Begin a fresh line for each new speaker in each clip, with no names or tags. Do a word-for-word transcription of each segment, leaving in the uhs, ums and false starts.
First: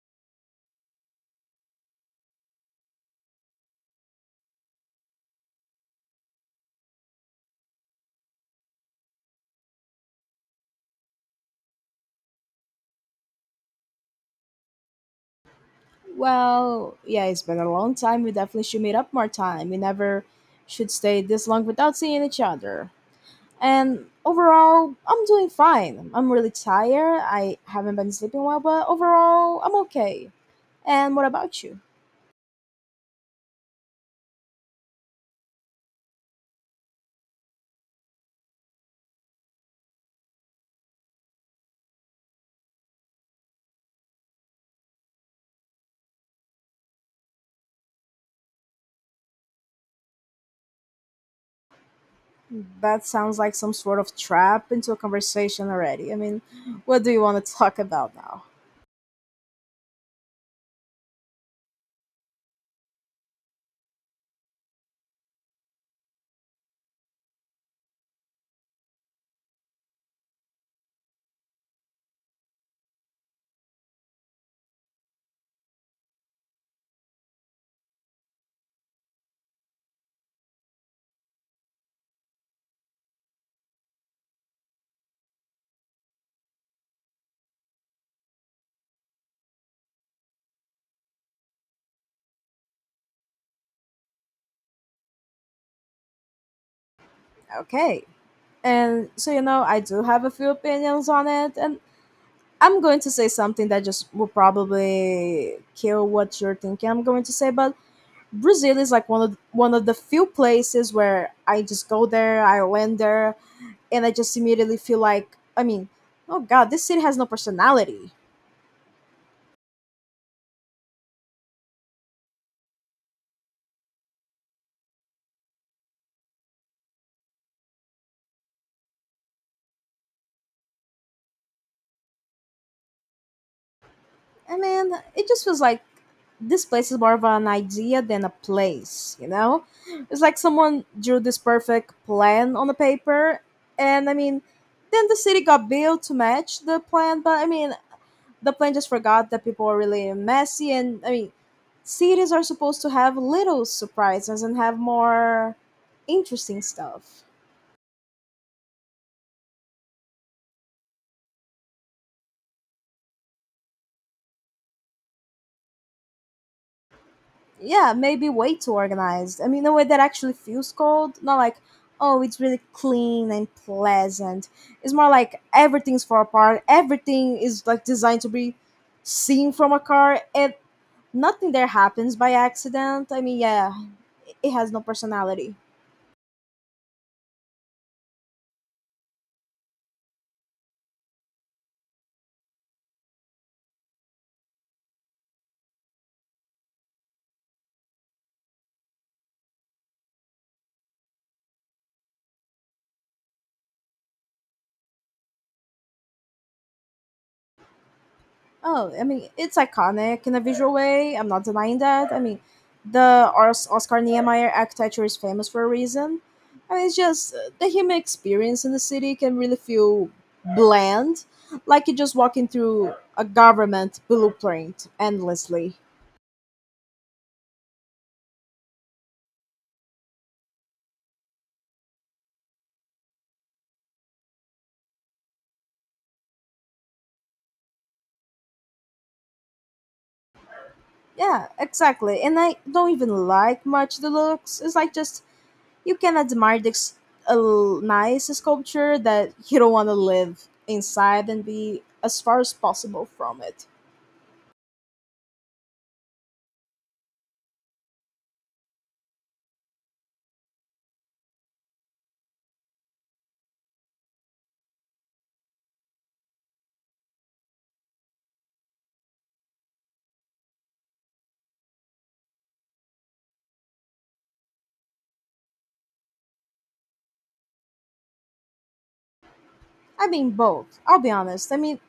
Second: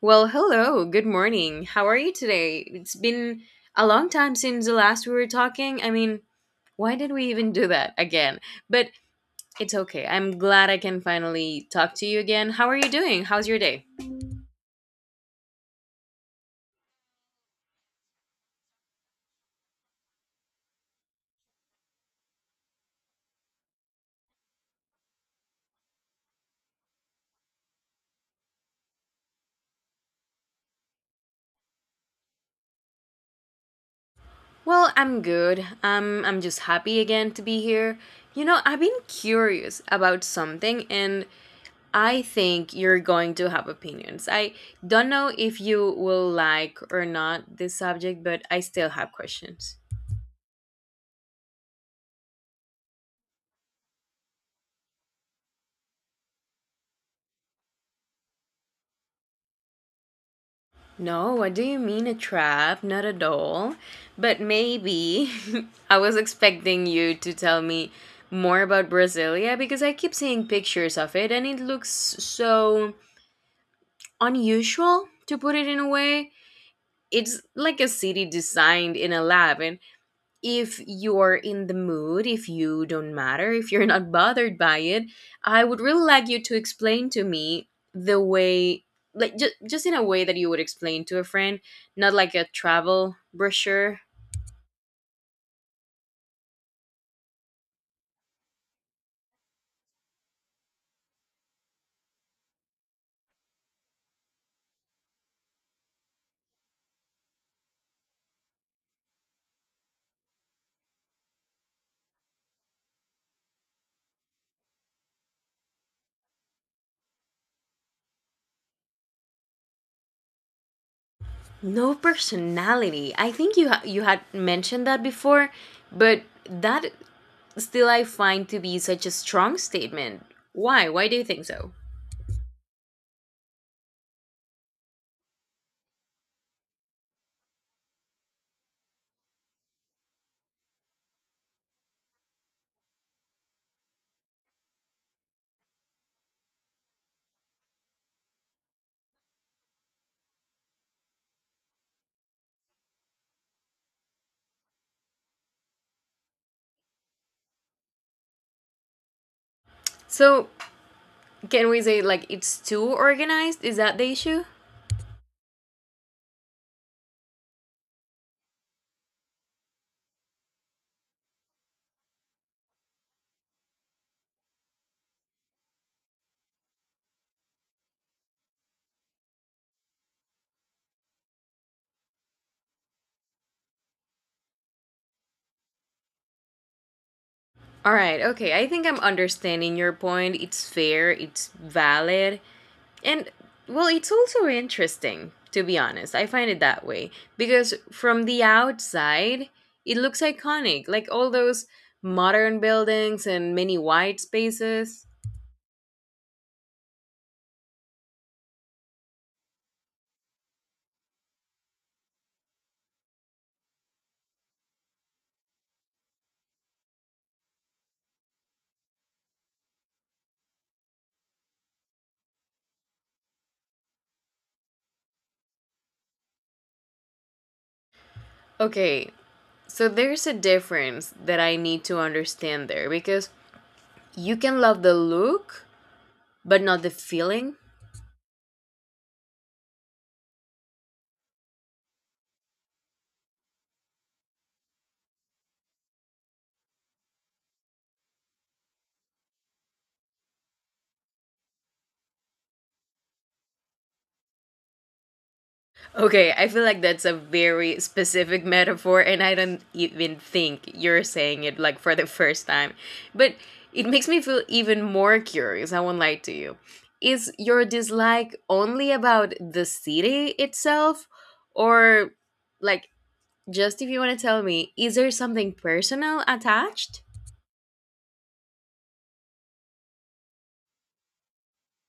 Well, hello. Good morning. How are you today? It's been a long time since the last we were talking. I mean, why did we even do that again? But it's okay. I'm glad I can finally talk to you again. How are you doing? How's your day?
Well, yeah, it's been a long time. We definitely should meet up more time. We never should stay this long without seeing each other. And overall, I'm doing fine. I'm really tired. I haven't been sleeping well, but overall, I'm okay. And what about you?
Well, I'm good. Um, I'm just happy again to be here. You know, I've been curious about something and I think you're going to have opinions. I don't know if you will like or not this subject, but I still have questions.
That sounds like some sort of trap into a conversation already. I mean, what do you want to talk about now?
No, what do you mean a trap? Not at all. But maybe I was expecting you to tell me more about Brasilia because I keep seeing pictures of it and it looks so unusual to put it in a way. It's like a city designed in a lab and if you're in the mood, if you don't matter, if you're not bothered by it, I would really like you to explain to me the way, like just, just in a way that you would explain to a friend, not like a travel brochure.
Okay. And so, you know, I do have a few opinions on it, and I'm going to say something that just will probably kill what you're thinking I'm going to say, but Brazil is like one of one of the few places where I just go there, I land there, and I just immediately feel like I mean, oh god, this city has no personality.
No personality. I think you ha- you had mentioned that before, but that still I find to be such a strong statement. Why? Why do you think so?
I mean, it just feels like this place is more of an idea than a place, you know? It's like someone drew this perfect plan on the paper and I mean then the city got built to match the plan, but I mean the plan just forgot that people are really messy and I mean cities are supposed to have little surprises and have more interesting stuff.
So, can we say like it's too organized? Is that the issue?
Yeah, maybe way too organized. I mean, a way that actually feels cold, not like, oh, it's really clean and pleasant. It's more like everything's far apart. Everything is like designed to be seen from a car, and nothing there happens by accident. I mean, yeah, it has no personality.
All right, okay. I think I'm understanding your point. It's fair, it's valid, and well, it's also interesting, to be honest. I find it that way because from the outside, it looks iconic, like all those modern buildings and many white spaces.
Oh, I mean, it's iconic in a visual way. I'm not denying that. I mean, the Os- Oscar Niemeyer architecture is famous for a reason. I mean, it's just uh, the human experience in the city can really feel bland, like you're just walking through a government blueprint endlessly.
Okay, so there's a difference that I need to understand there because you can love the look, but not the feeling.
Yeah, exactly. And I don't even like much the looks. It's like just you can admire this a l- nice sculpture that you don't want to live inside and be as far as possible from it.
Okay, I feel like that's a very specific metaphor, and I don't even think you're saying it like for the first time. But it makes me feel even more curious. I won't lie to you. Is your dislike only about the city itself, or like just if you want to tell me, is there something personal attached?
I mean both. I'll be honest. I mean,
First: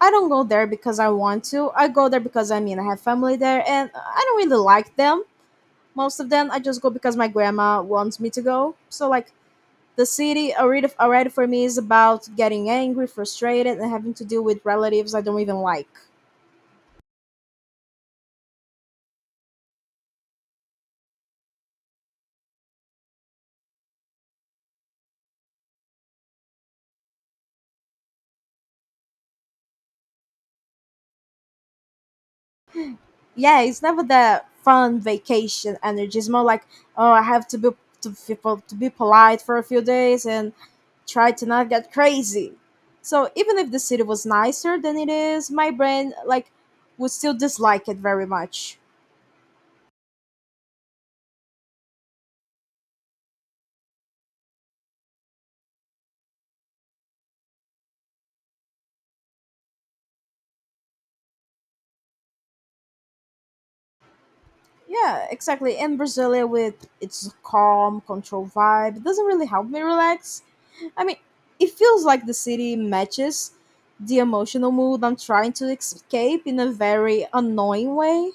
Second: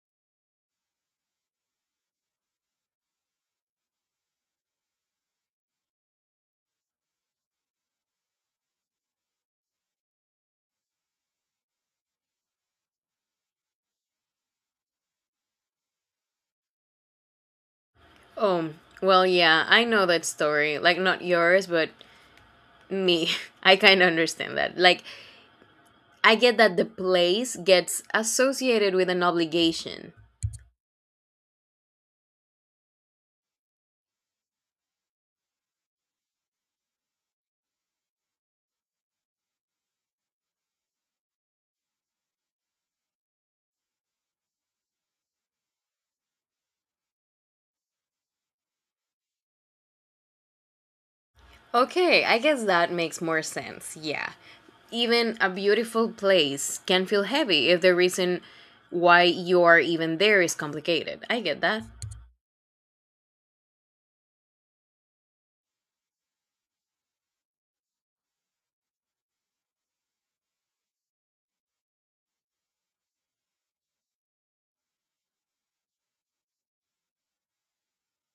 I don't go there because I want to. I go there because I mean I have family there, and I don't really like them. Most of them, I just go because my grandma wants me to go. So like the city already already for me is about getting angry, frustrated, and having to deal with relatives I don't even like.
Oh, well, yeah, I know that story. Like, not yours, but me. I kind of understand that. Like, I get that the place gets associated with an obligation.
Yeah, it's never that fun vacation energy. It's more like oh, I have to be to, be- to be polite for a few days and try to not get crazy. So even if the city was nicer than it is, my brain like would still dislike it very much.
Okay, I guess that makes more sense, yeah. Even a beautiful place can feel heavy if the reason why you are even there is complicated. I get that.
Yeah, exactly. And Brasilia with its calm, controlled vibe, it doesn't really help me relax. I mean, it feels like the city matches the emotional mood I'm trying to escape in a very annoying way.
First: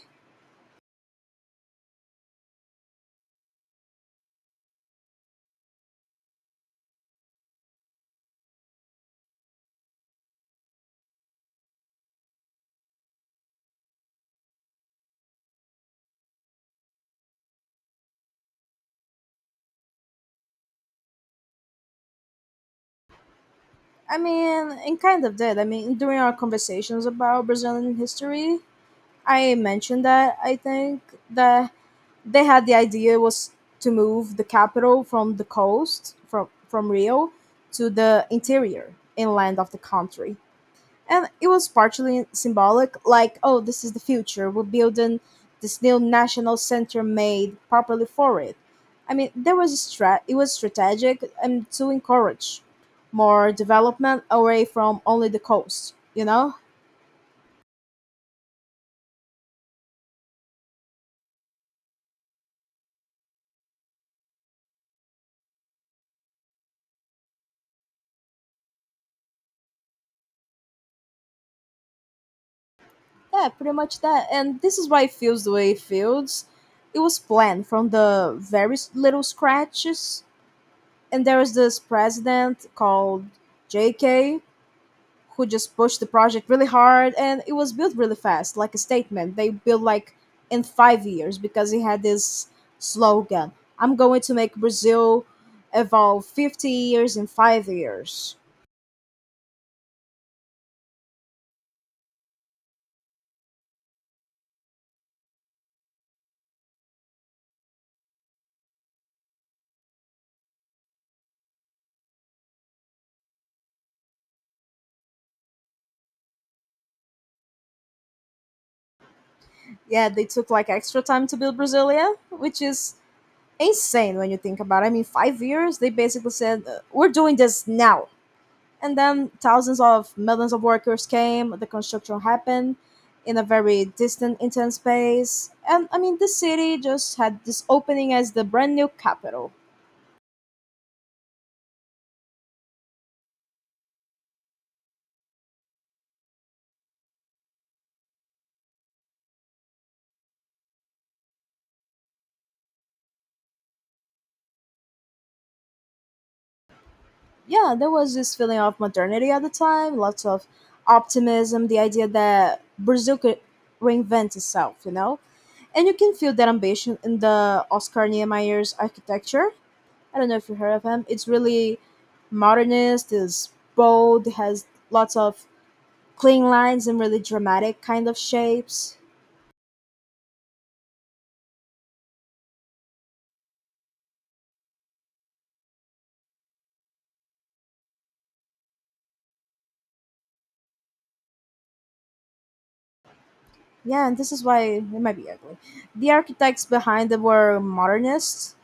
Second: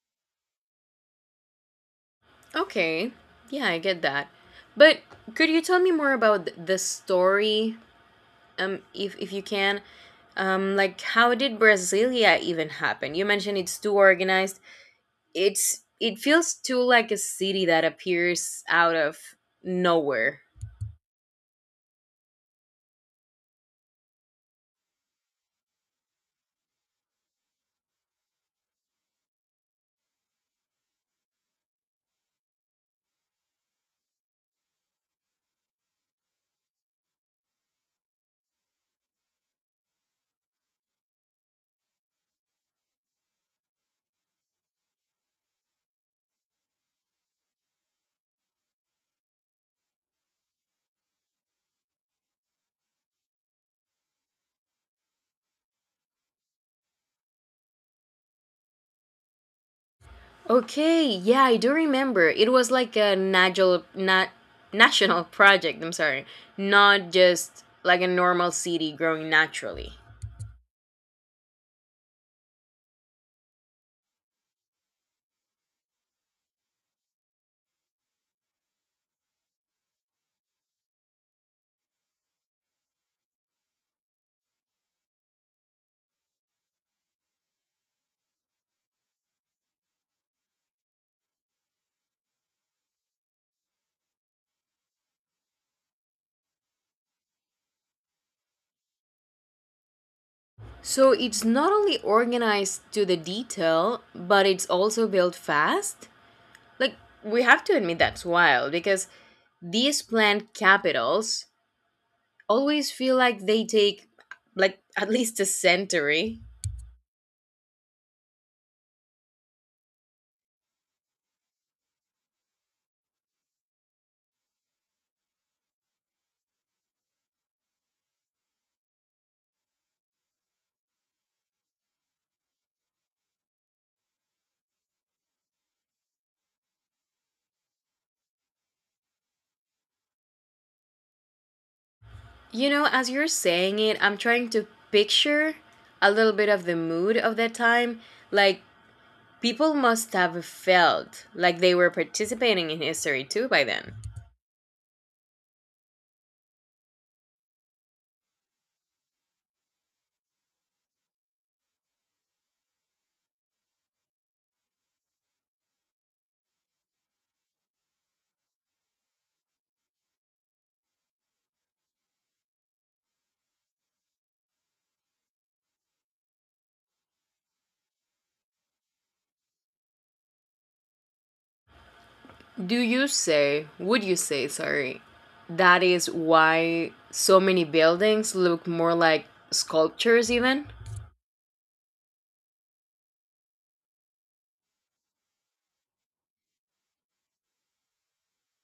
Okay, yeah, I get that. But could you tell me more about th- the story, um, if, if you can? Um, like, how did Brasilia even happen? You mentioned it's too organized, it's it feels too like a city that appears out of nowhere.
I mean, and kind of did. I mean, during our conversations about Brazilian history, I mentioned that I think that they had the idea was to move the capital from the coast from from Rio to the interior inland of the country. And it was partially symbolic, like, oh, this is the future. We're building this new national center made properly for it. I mean, there was a strat. It was strategic and to encourage more development away from only the coast. You know.
Okay, yeah, I do remember. It was like a national na- national project, I'm sorry. Not just like a normal city growing naturally.
Yeah, pretty much that. And this is why it feels the way it feels. It was planned from the very s- little scratches. And there was this president called J K who just pushed the project really hard and it was built really fast, like a statement. They built like in five years because he had this slogan I'm going to make Brazil evolve fifty years in five years.
So it's not only organized to the detail, but it's also built fast. Like, we have to admit that's wild because these planned capitals always feel like they take like at least a century.
Yeah, they took like extra time to build Brasilia, which is insane when you think about it. I mean, five years, they basically said, uh, we're doing this now. And then thousands of millions of workers came, the construction happened in a very distant, intense space. And I mean, the city just had this opening as the brand new capital.
You know, as you're saying it, I'm trying to picture a little bit of the mood of that time. Like, people must have felt like they were participating in history too by then.
Yeah, there was this feeling of modernity at the time, lots of optimism, the idea that Brazil could reinvent itself, you know? And you can feel that ambition in the Oscar Niemeyer's architecture. I don't know if you heard of him. It's really modernist, is bold, has lots of clean lines and really dramatic kind of shapes.
Do you say, would you say, sorry, that is why so many buildings look more like sculptures, even?
Yeah, and this is why it might be ugly. The architects behind it were modernists,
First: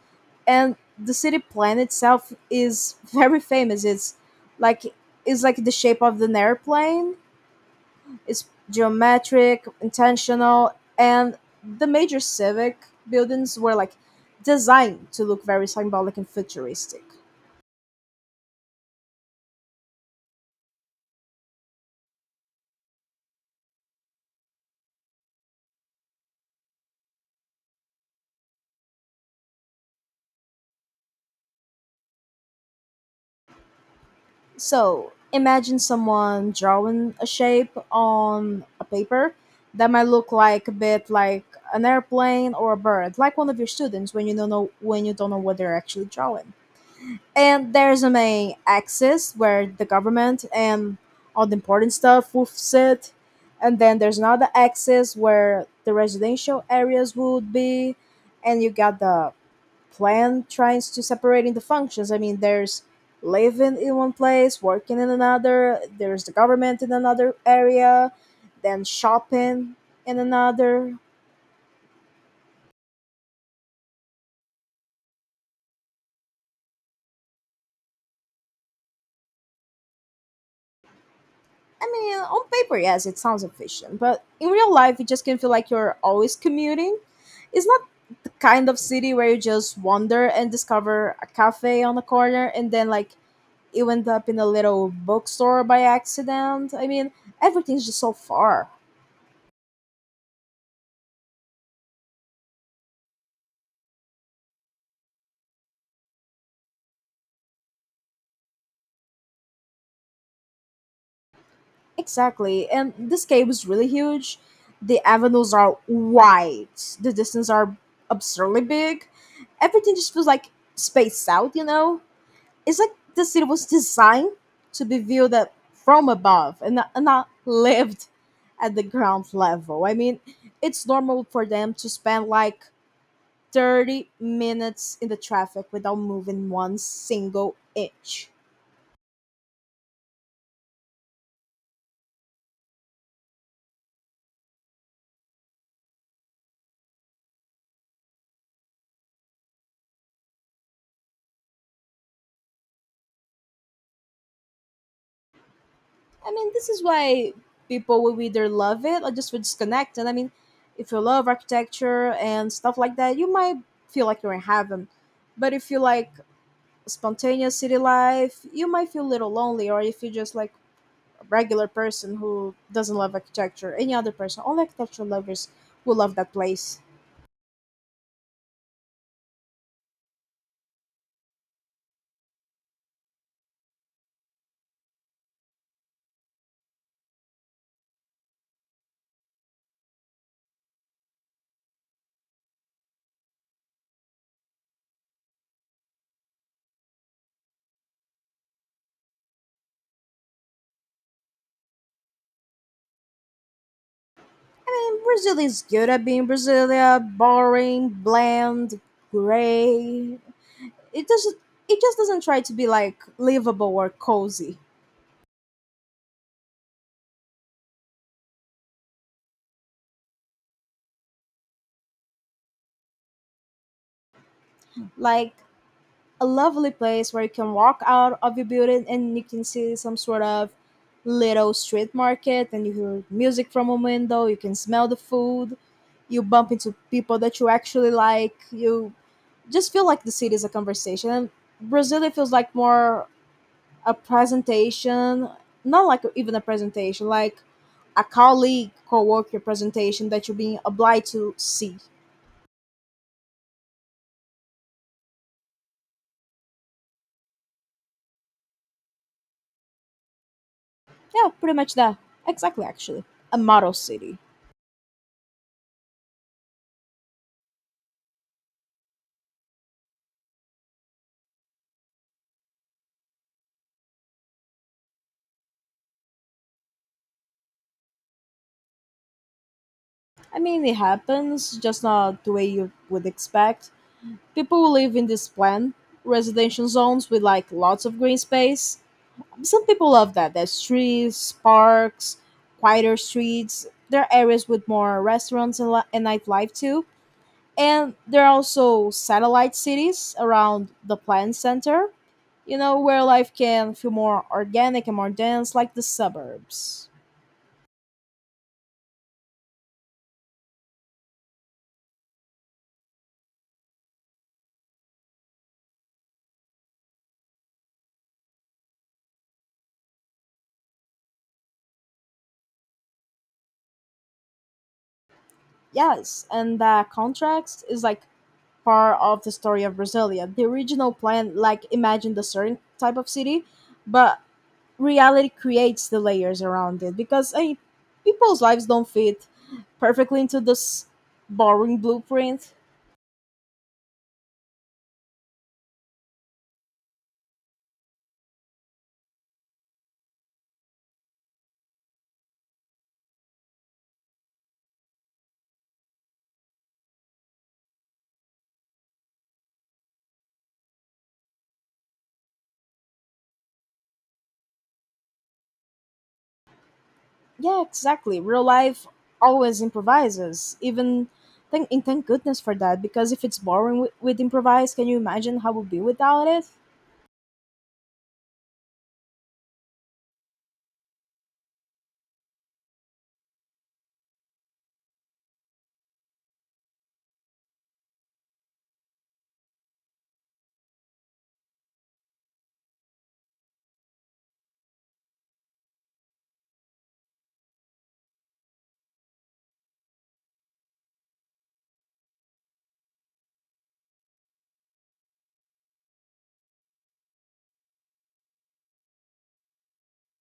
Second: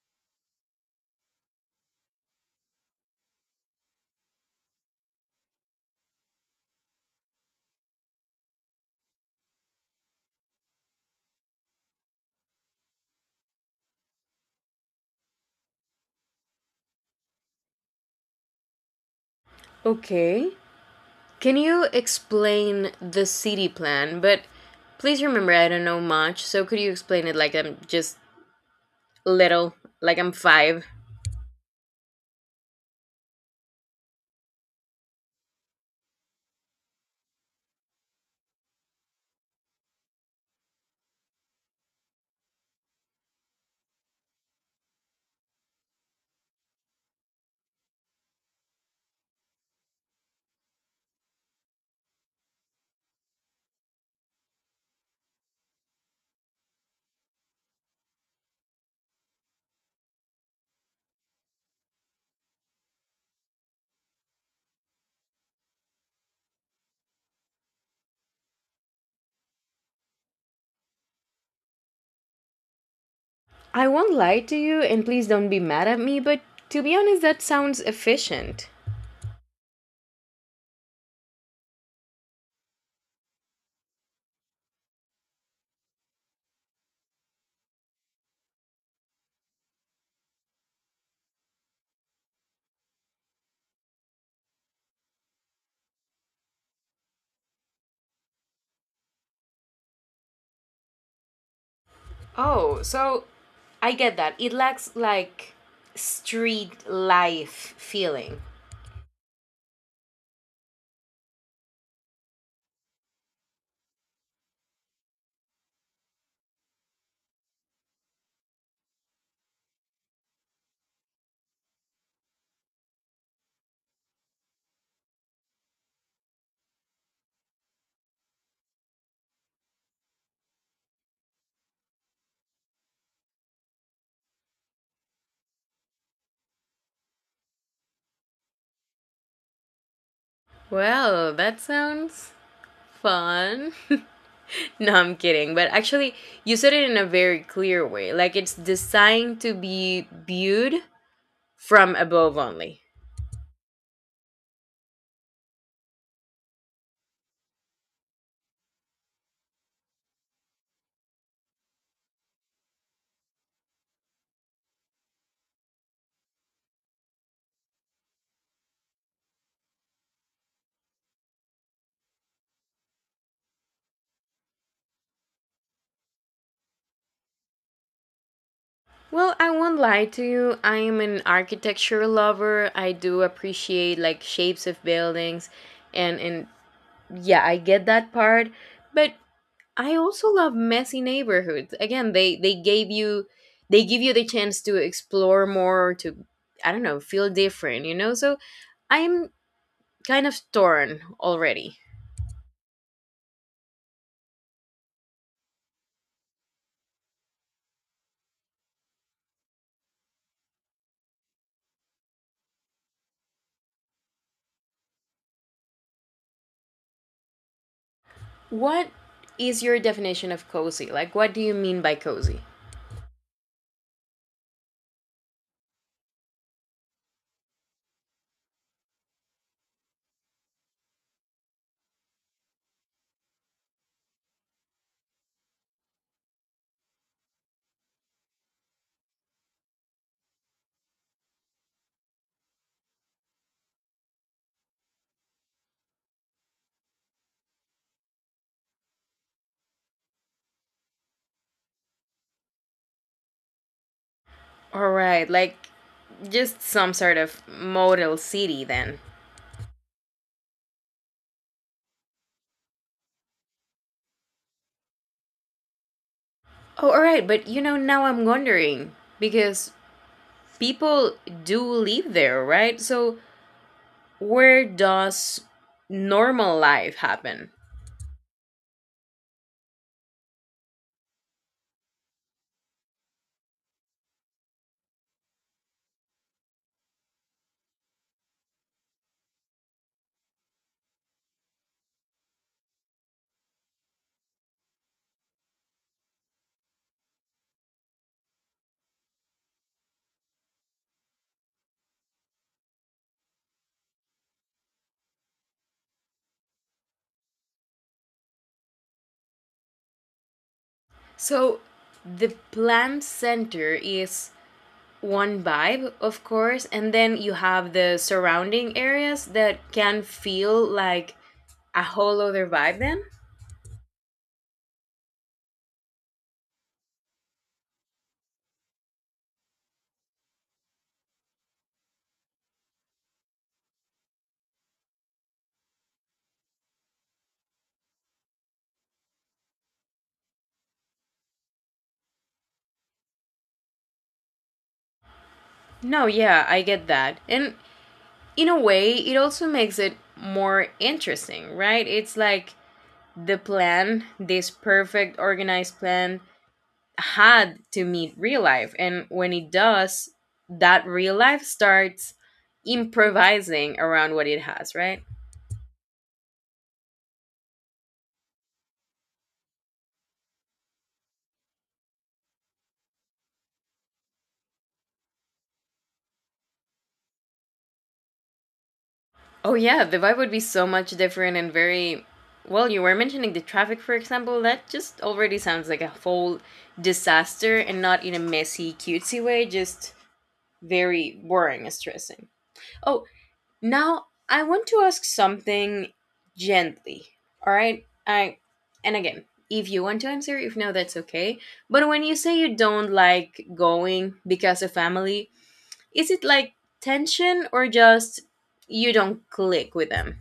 and the city plan itself is very famous. It's like it's like the shape of an airplane. It's geometric, intentional, and the major civic buildings were like designed to look very symbolic and futuristic.
Okay. Can you explain the city plan? But please remember, I don't know much, so could you explain it like I'm just little, like I'm five?
So imagine someone drawing a shape on a paper that might look like a bit like an airplane or a bird, like one of your students when you don't know when you don't know what they're actually drawing. And there's a main axis where the government and all the important stuff would sit. And then there's another axis where the residential areas would be. And you got the plan tries to separate into functions. I mean, there's living in one place, working in another, there's the government in another area, then shopping in another.
I won't lie to you, and please don't be mad at me, but to be honest, that sounds efficient.
I mean, on paper, yes, it sounds efficient, but in real life, it just can feel like you're always commuting. It's not the kind of city where you just wander and discover a cafe on the corner and then, like, you end up in a little bookstore by accident. I mean, everything's just so far.
Oh, so I get that. It lacks like street life feeling.
Exactly. And this cave is really huge. The avenues are wide. The distances are absurdly big. Everything just feels like spaced out, you know? It's like the city was designed to be viewed at, from above and not, and not lived at the ground level. I mean, it's normal for them to spend like thirty minutes in the traffic without moving one single inch.
Well, that sounds fun. No, I'm kidding. But actually, you said it in a very clear way. Like, it's designed to be viewed from above only.
I mean, this is why people will either love it or just will disconnect. And I mean, if you love architecture and stuff like that, you might feel like you're in heaven. But if you like spontaneous city life, you might feel a little lonely. Or if you're just like a regular person who doesn't love architecture, any other person, all architectural lovers will love that place.
Well, I won't lie to you. I am an architecture lover. I do appreciate like shapes of buildings and and yeah, I get that part, but I also love messy neighborhoods. Again, they they gave you they give you the chance to explore more, to, I don't know, feel different, you know? So I'm kind of torn already.
And Brazil is good at being Brasilia, boring, bland, gray. It doesn't. It just doesn't try to be like livable or cozy.
What is your definition of cozy? Like, what do you mean by cozy?
Like a lovely place where you can walk out of your building and you can see some sort of little street market and you hear music from a window, you can smell the food, you bump into people that you actually like, you just feel like the city is a conversation. And Brazil, it feels like more a presentation, not like even a presentation, like a colleague co-worker presentation that you're being obliged to see.
All right, like, just some sort of model city then.
Yeah, pretty much that. Exactly, actually, a model city.
Oh, all right, but you know, now I'm wondering because people do live there, right? So where does normal life happen?
I mean, it happens, just not the way you would expect. People who live in these planned residential zones with like lots of green space. Some people love that. There's trees, parks, quieter streets. There are areas with more restaurants and, li- and nightlife too. And there are also satellite cities around the planned center, you know, where life can feel more organic and more dense, like the suburbs.
So the plant center is one vibe, of course, and then you have the surrounding areas that can feel like a whole other vibe then?
Yes, and that contrast is like part of the story of Brasilia. The original plan, like, imagined a certain type of city, but reality creates the layers around it because I mean, people's lives don't fit perfectly into this boring blueprint.
No, yeah, I get that. And in a way, it also makes it more interesting, right? It's like the plan, this perfect organized plan, had to meet real life, and when it does that, real life starts improvising around what it has, right?
Yeah, exactly. Real life always improvises, even. Thank, and thank goodness for that because if it's boring with, with improvise, can you imagine how it would be without it?
Oh yeah, the vibe would be so much different. And very well, you were mentioning the traffic, for example, that just already sounds like a whole disaster, and not in a messy cutesy way, just very boring and stressing. Oh, now, I want to ask something gently, all right? I, and again, if you want to answer, if no, that's okay. But when you say you don't like going because of family, is it like tension or just you don't click with them?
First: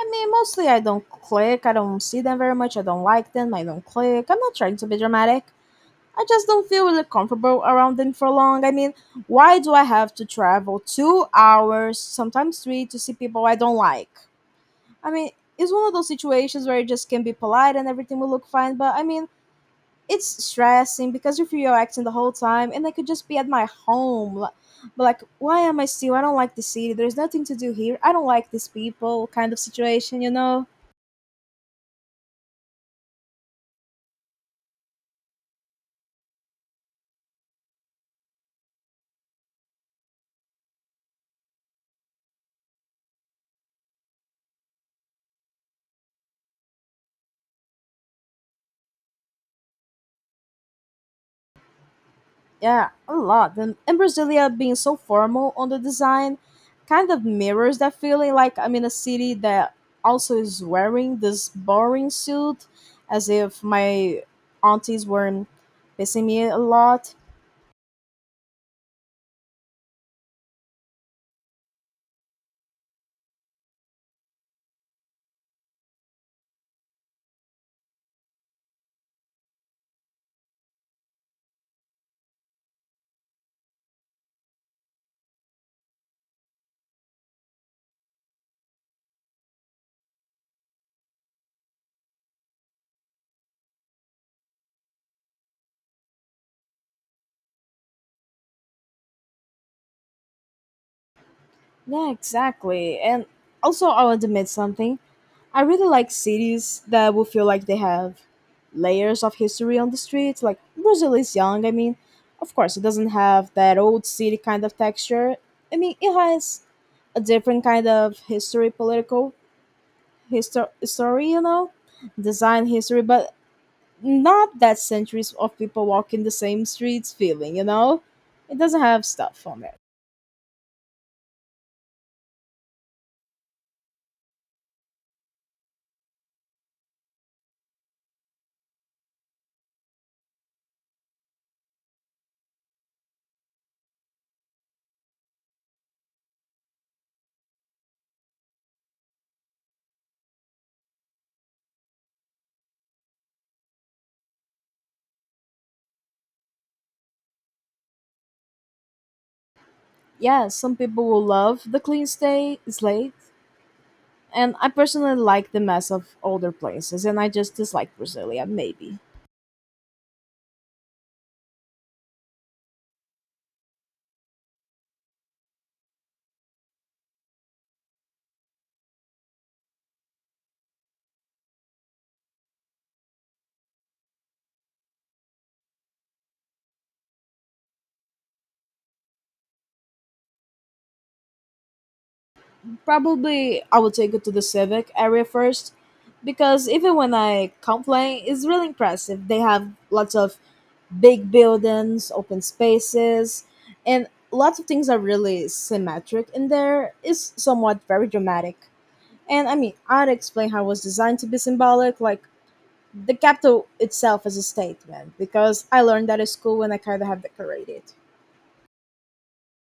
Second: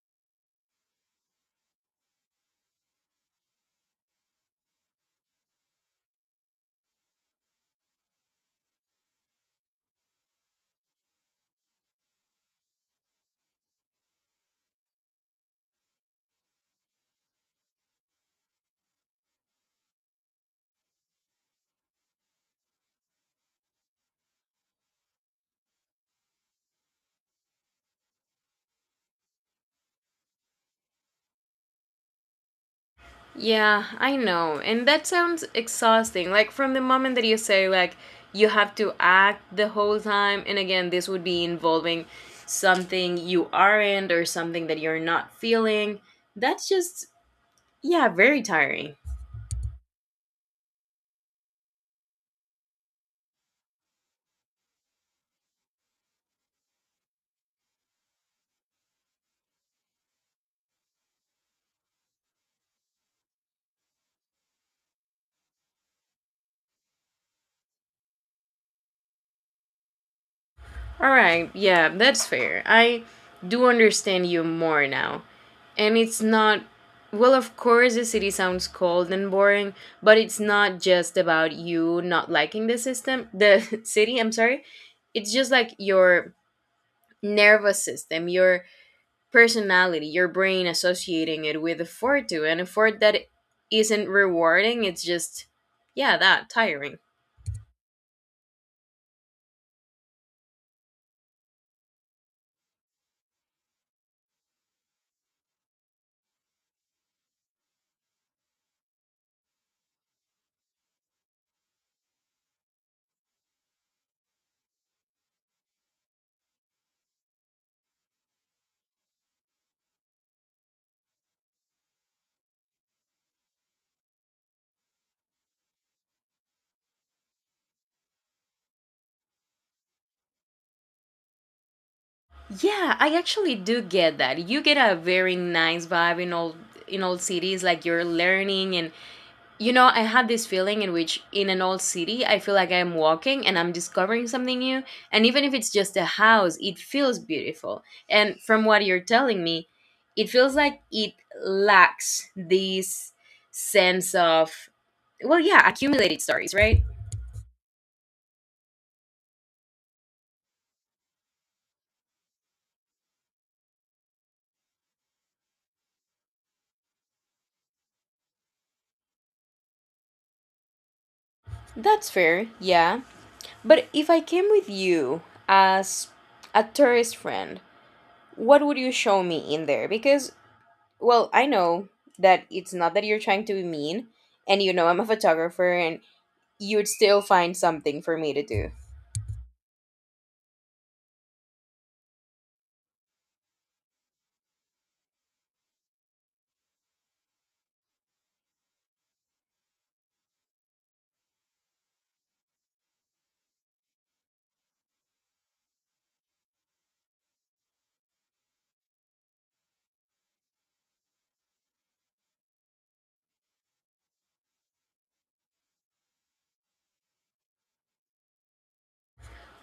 I mean, mostly I don't click. I don't see them very much. I don't like them. I don't click. I'm not trying to be dramatic. I just don't feel really comfortable around them for long. I mean, why do I have to travel two hours, sometimes three, to see people I don't like? I mean, it's one of those situations where you just can be polite and everything will look fine, but I mean, it's stressing because you're reacting the whole time, and I could just be at my home. li- But like, why am I still? I don't like the city. There's nothing to do here. I don't like these people. Kind of situation, you know.
Yeah, I know. And that sounds exhausting. Like, from the moment that you say like you have to act the whole time, and again this would be involving something you aren't or something that you're not feeling. That's just, yeah, very tiring.
Yeah, a lot. And, and Brasilia being so formal on the design kind of mirrors that feeling like I'm in a city that also is wearing this boring suit as if my aunties weren't pissing me a lot.
All right, yeah, that's fair. I do understand you more now. And it's not, well, of course, the city sounds cold and boring, but it's not just about you not liking the system, the city, I'm sorry. It's just like your nervous system, your personality, your brain associating it with effort to an effort that isn't rewarding. It's just, yeah, that tiring.
Yeah, exactly. And also, I'll admit something. I really like cities that will feel like they have layers of history on the streets. Like Brazil is young, I mean, of course, it doesn't have that old city kind of texture. I mean, it has a different kind of history, political history, story, you know, design history, but not that centuries of people walking the same streets feeling, you know? It doesn't have stuff on it.
Yeah, I actually do get that. You get a very nice vibe in old in old cities, like you're learning. And you know, I had this feeling in which in an old city I feel like I'm walking and I'm discovering something new. And even if it's just a house, it feels beautiful. And from what you're telling me, it feels like it lacks this sense of, well yeah, accumulated stories, right?
Yeah, some people will love the clean stay slate, and I personally like the mess of older places, and I just dislike Brasilia, maybe.
That's fair, yeah. But if I came with you as a tourist friend, what would you show me in there? Because, well, I know that it's not that you're trying to be mean, and you know I'm a photographer, and you'd still find something for me to do.
Probably I would take it to the Civic area first, because even when I complain, it's really impressive. They have lots of big buildings, open spaces, and lots of things are really symmetric in there. It's somewhat very dramatic. And I mean, I'd explain how it was designed to be symbolic, like the capital itself as a statement, because I learned that at school when I kind of have decorated.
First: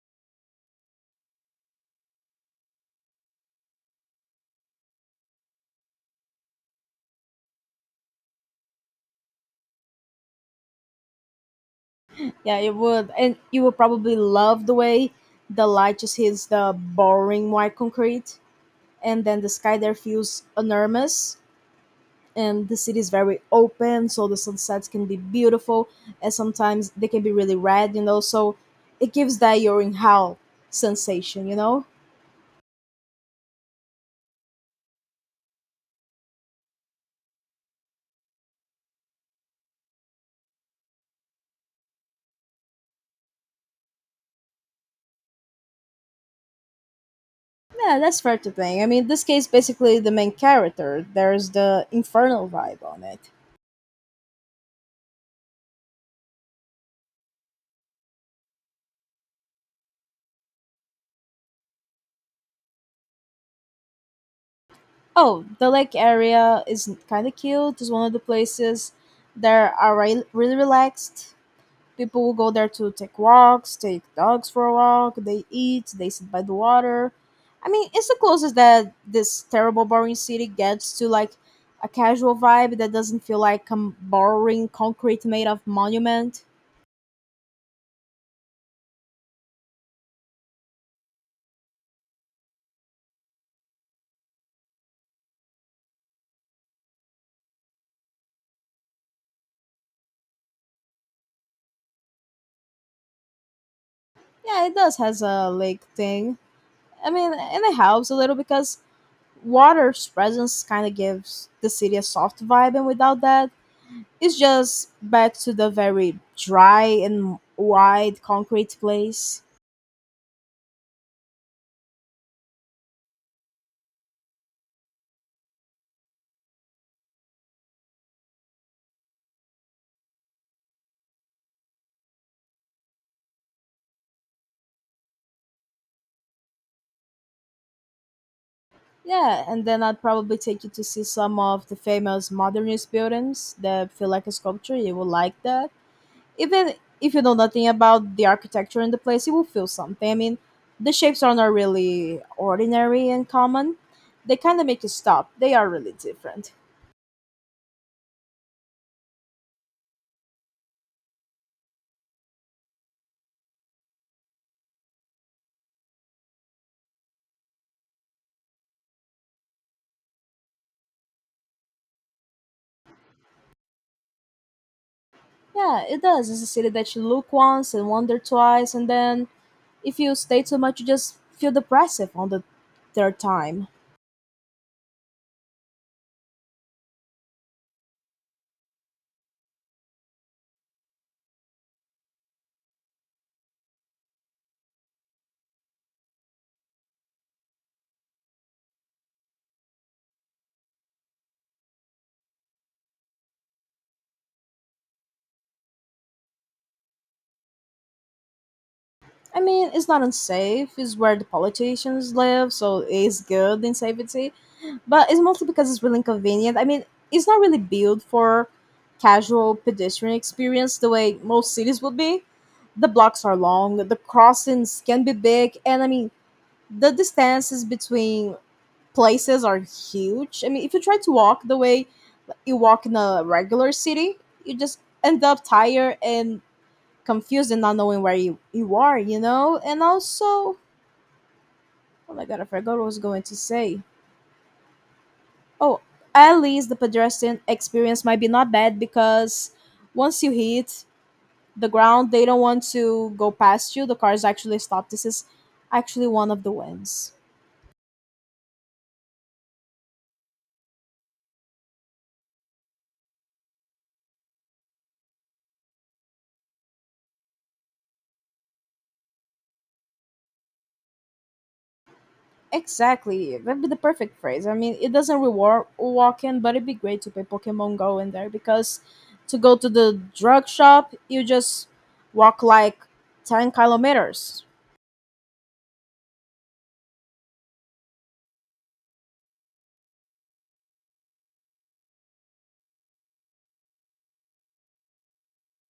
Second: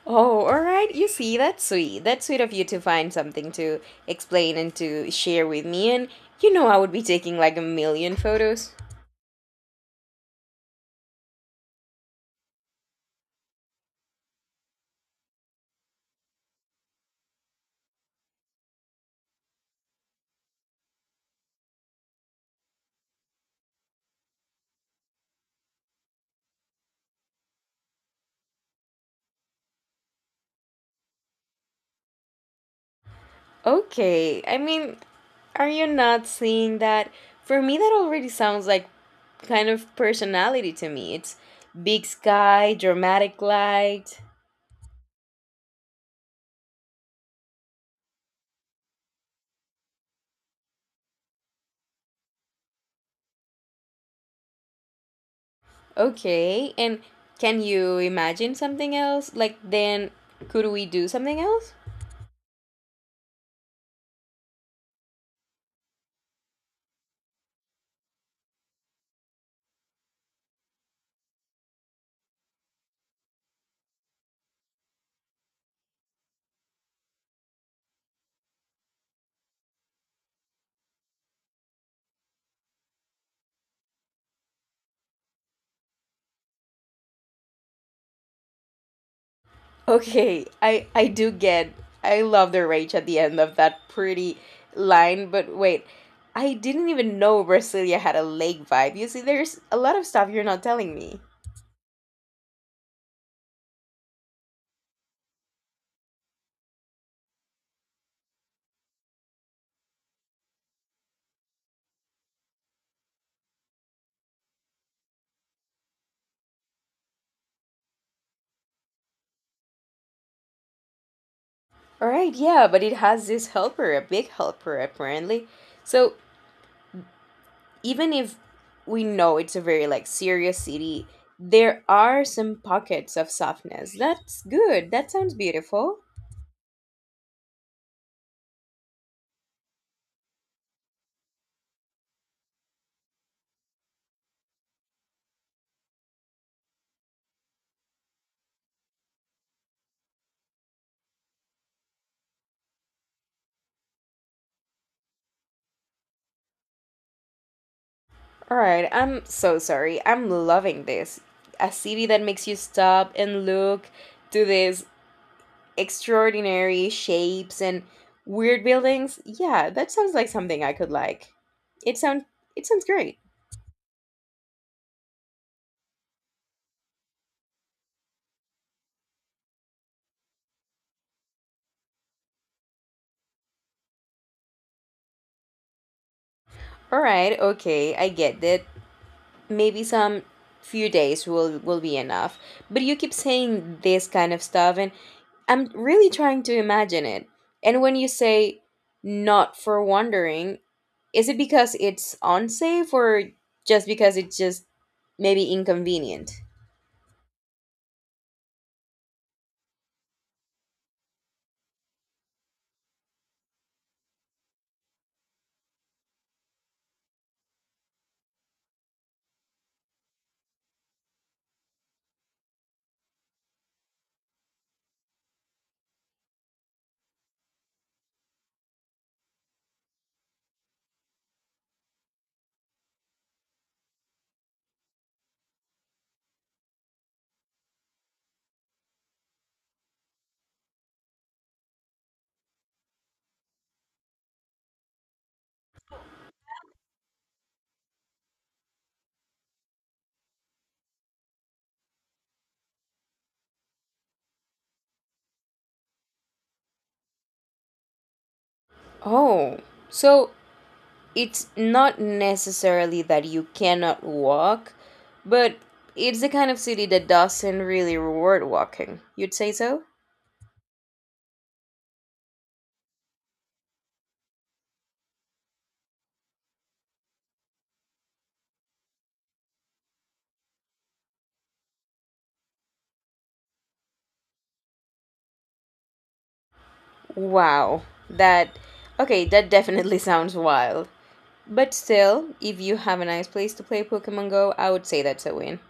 Oh, all right. You see, that's sweet. That's sweet of you to find something to explain and to share with me. And you know, I would be taking like a million photos.
Yeah, it would, and you would probably love the way the light just hits the boring white concrete, and then the sky there feels enormous, and the city is very open, so the sunsets can be beautiful, and sometimes they can be really red, you know. So it gives that you're in hell sensation, you know.
Okay. I mean, are you not seeing that? For me, that already sounds like kind of personality to me. It's big sky, dramatic light.
Yeah, that's fair to think. I mean, this case basically the main character. There's the infernal vibe on it.
Okay, and can you imagine something else? Like, then could we do something else?
Oh, the lake area is kind of cute. It's one of the places that are re- really relaxed. People will go there to take walks, take dogs for a walk, they eat, they sit by the water. I mean, it's the closest that this terrible boring city gets to like a casual vibe that doesn't feel like a boring concrete made of monument.
Okay, I I do get. I love the rage at the end of that pretty line, but wait. I didn't even know Brasilia had a lake vibe. You see, there's a lot of stuff you're not telling me.
Yeah, it does has a lake thing. I mean, and it helps a little because water's presence kind of gives the city a soft vibe, and without that, it's just back to the very dry and wide concrete place.
All right, yeah, but it has this helper, a big helper apparently. So even if we know it's a very like serious city, there are some pockets of softness. That's good. That sounds beautiful.
Yeah, and then I'd probably take you to see some of the famous modernist buildings that feel like a sculpture. You will like that. Even if you know nothing about the architecture in the place, you will feel something. I mean, the shapes are not really ordinary and common. They kind of make you stop. They are really different.
All right, I'm so sorry. I'm loving this. A city that makes you stop and look to these extraordinary shapes and weird buildings. Yeah, that sounds like something I could like. It sounds it sounds great.
Yeah, it does. It's a city that you look once and wonder twice, and then if you stay too much, you just feel depressive on the third time.
All right, okay, I get it. Maybe some few days will will be enough, but you keep saying this kind of stuff and I'm really trying to imagine it. And when you say not for wandering, is it because it's unsafe or just because it's just maybe inconvenient?
I mean, it's not unsafe. It's where the politicians live, so it's good in safety. But it's mostly because it's really inconvenient. I mean, it's not really built for casual pedestrian experience the way most cities would be. The blocks are long, the crossings can be big, and I mean, the distances between places are huge. I mean, if you try to walk the way you walk in a regular city, you just end up tired and confused and not knowing where you, you are, you know? And also, oh my god, I forgot what I was going to say. Oh, at least the pedestrian experience might be not bad because once you hit the ground, they don't want to go past you. The cars actually stop. This is actually one of the wins.
Oh, so it's not necessarily that you cannot walk, but it's the kind of city that doesn't really reward walking. You'd say so?
Exactly. That'd be the perfect phrase. I mean, it doesn't reward walking, but it'd be great to play Pokemon Go in there because to go to the drug shop, you just walk like ten kilometers.
Wow. That. Okay, that definitely sounds wild. But still, if you have a nice place to play Pokemon Go, I would say that's a win.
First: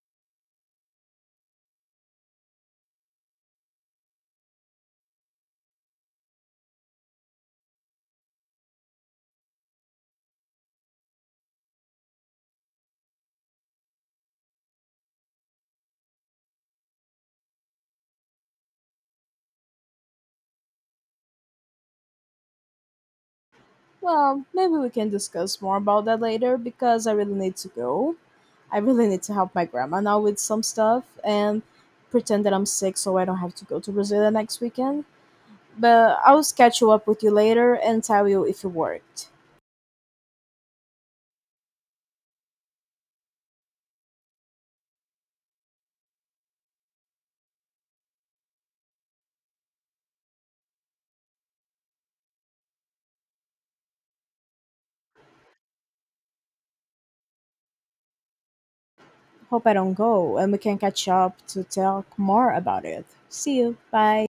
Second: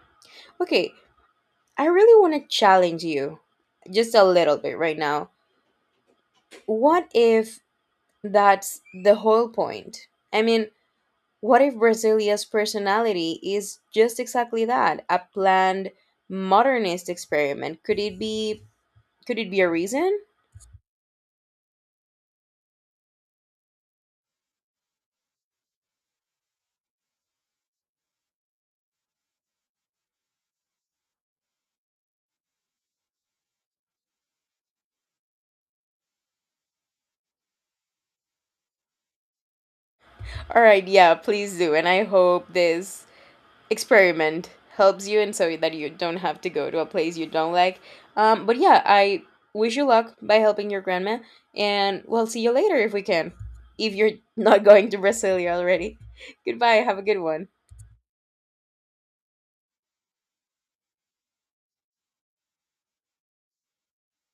Okay, I really want to challenge you just a little bit right now. What if that's the whole point? I mean, what if Brasilia's personality is just exactly that, a planned modernist experiment? Could it be, could it be a reason?
Well, maybe we can discuss more about that later because I really need to go. I really need to help my grandma now with some stuff and pretend that I'm sick so I don't have to go to Brazil the next weekend. But I'll catch you up with you later and tell you if it worked.
All right, yeah, please do. And I hope this experiment helps you and so that you don't have to go to a place you don't like. Um, but yeah, I wish you luck by helping your grandma and we'll see you later if we can. If you're not going to Brasilia already. Goodbye, have a good one.
Hope I don't go and we can catch up to talk more about it. See you. Bye.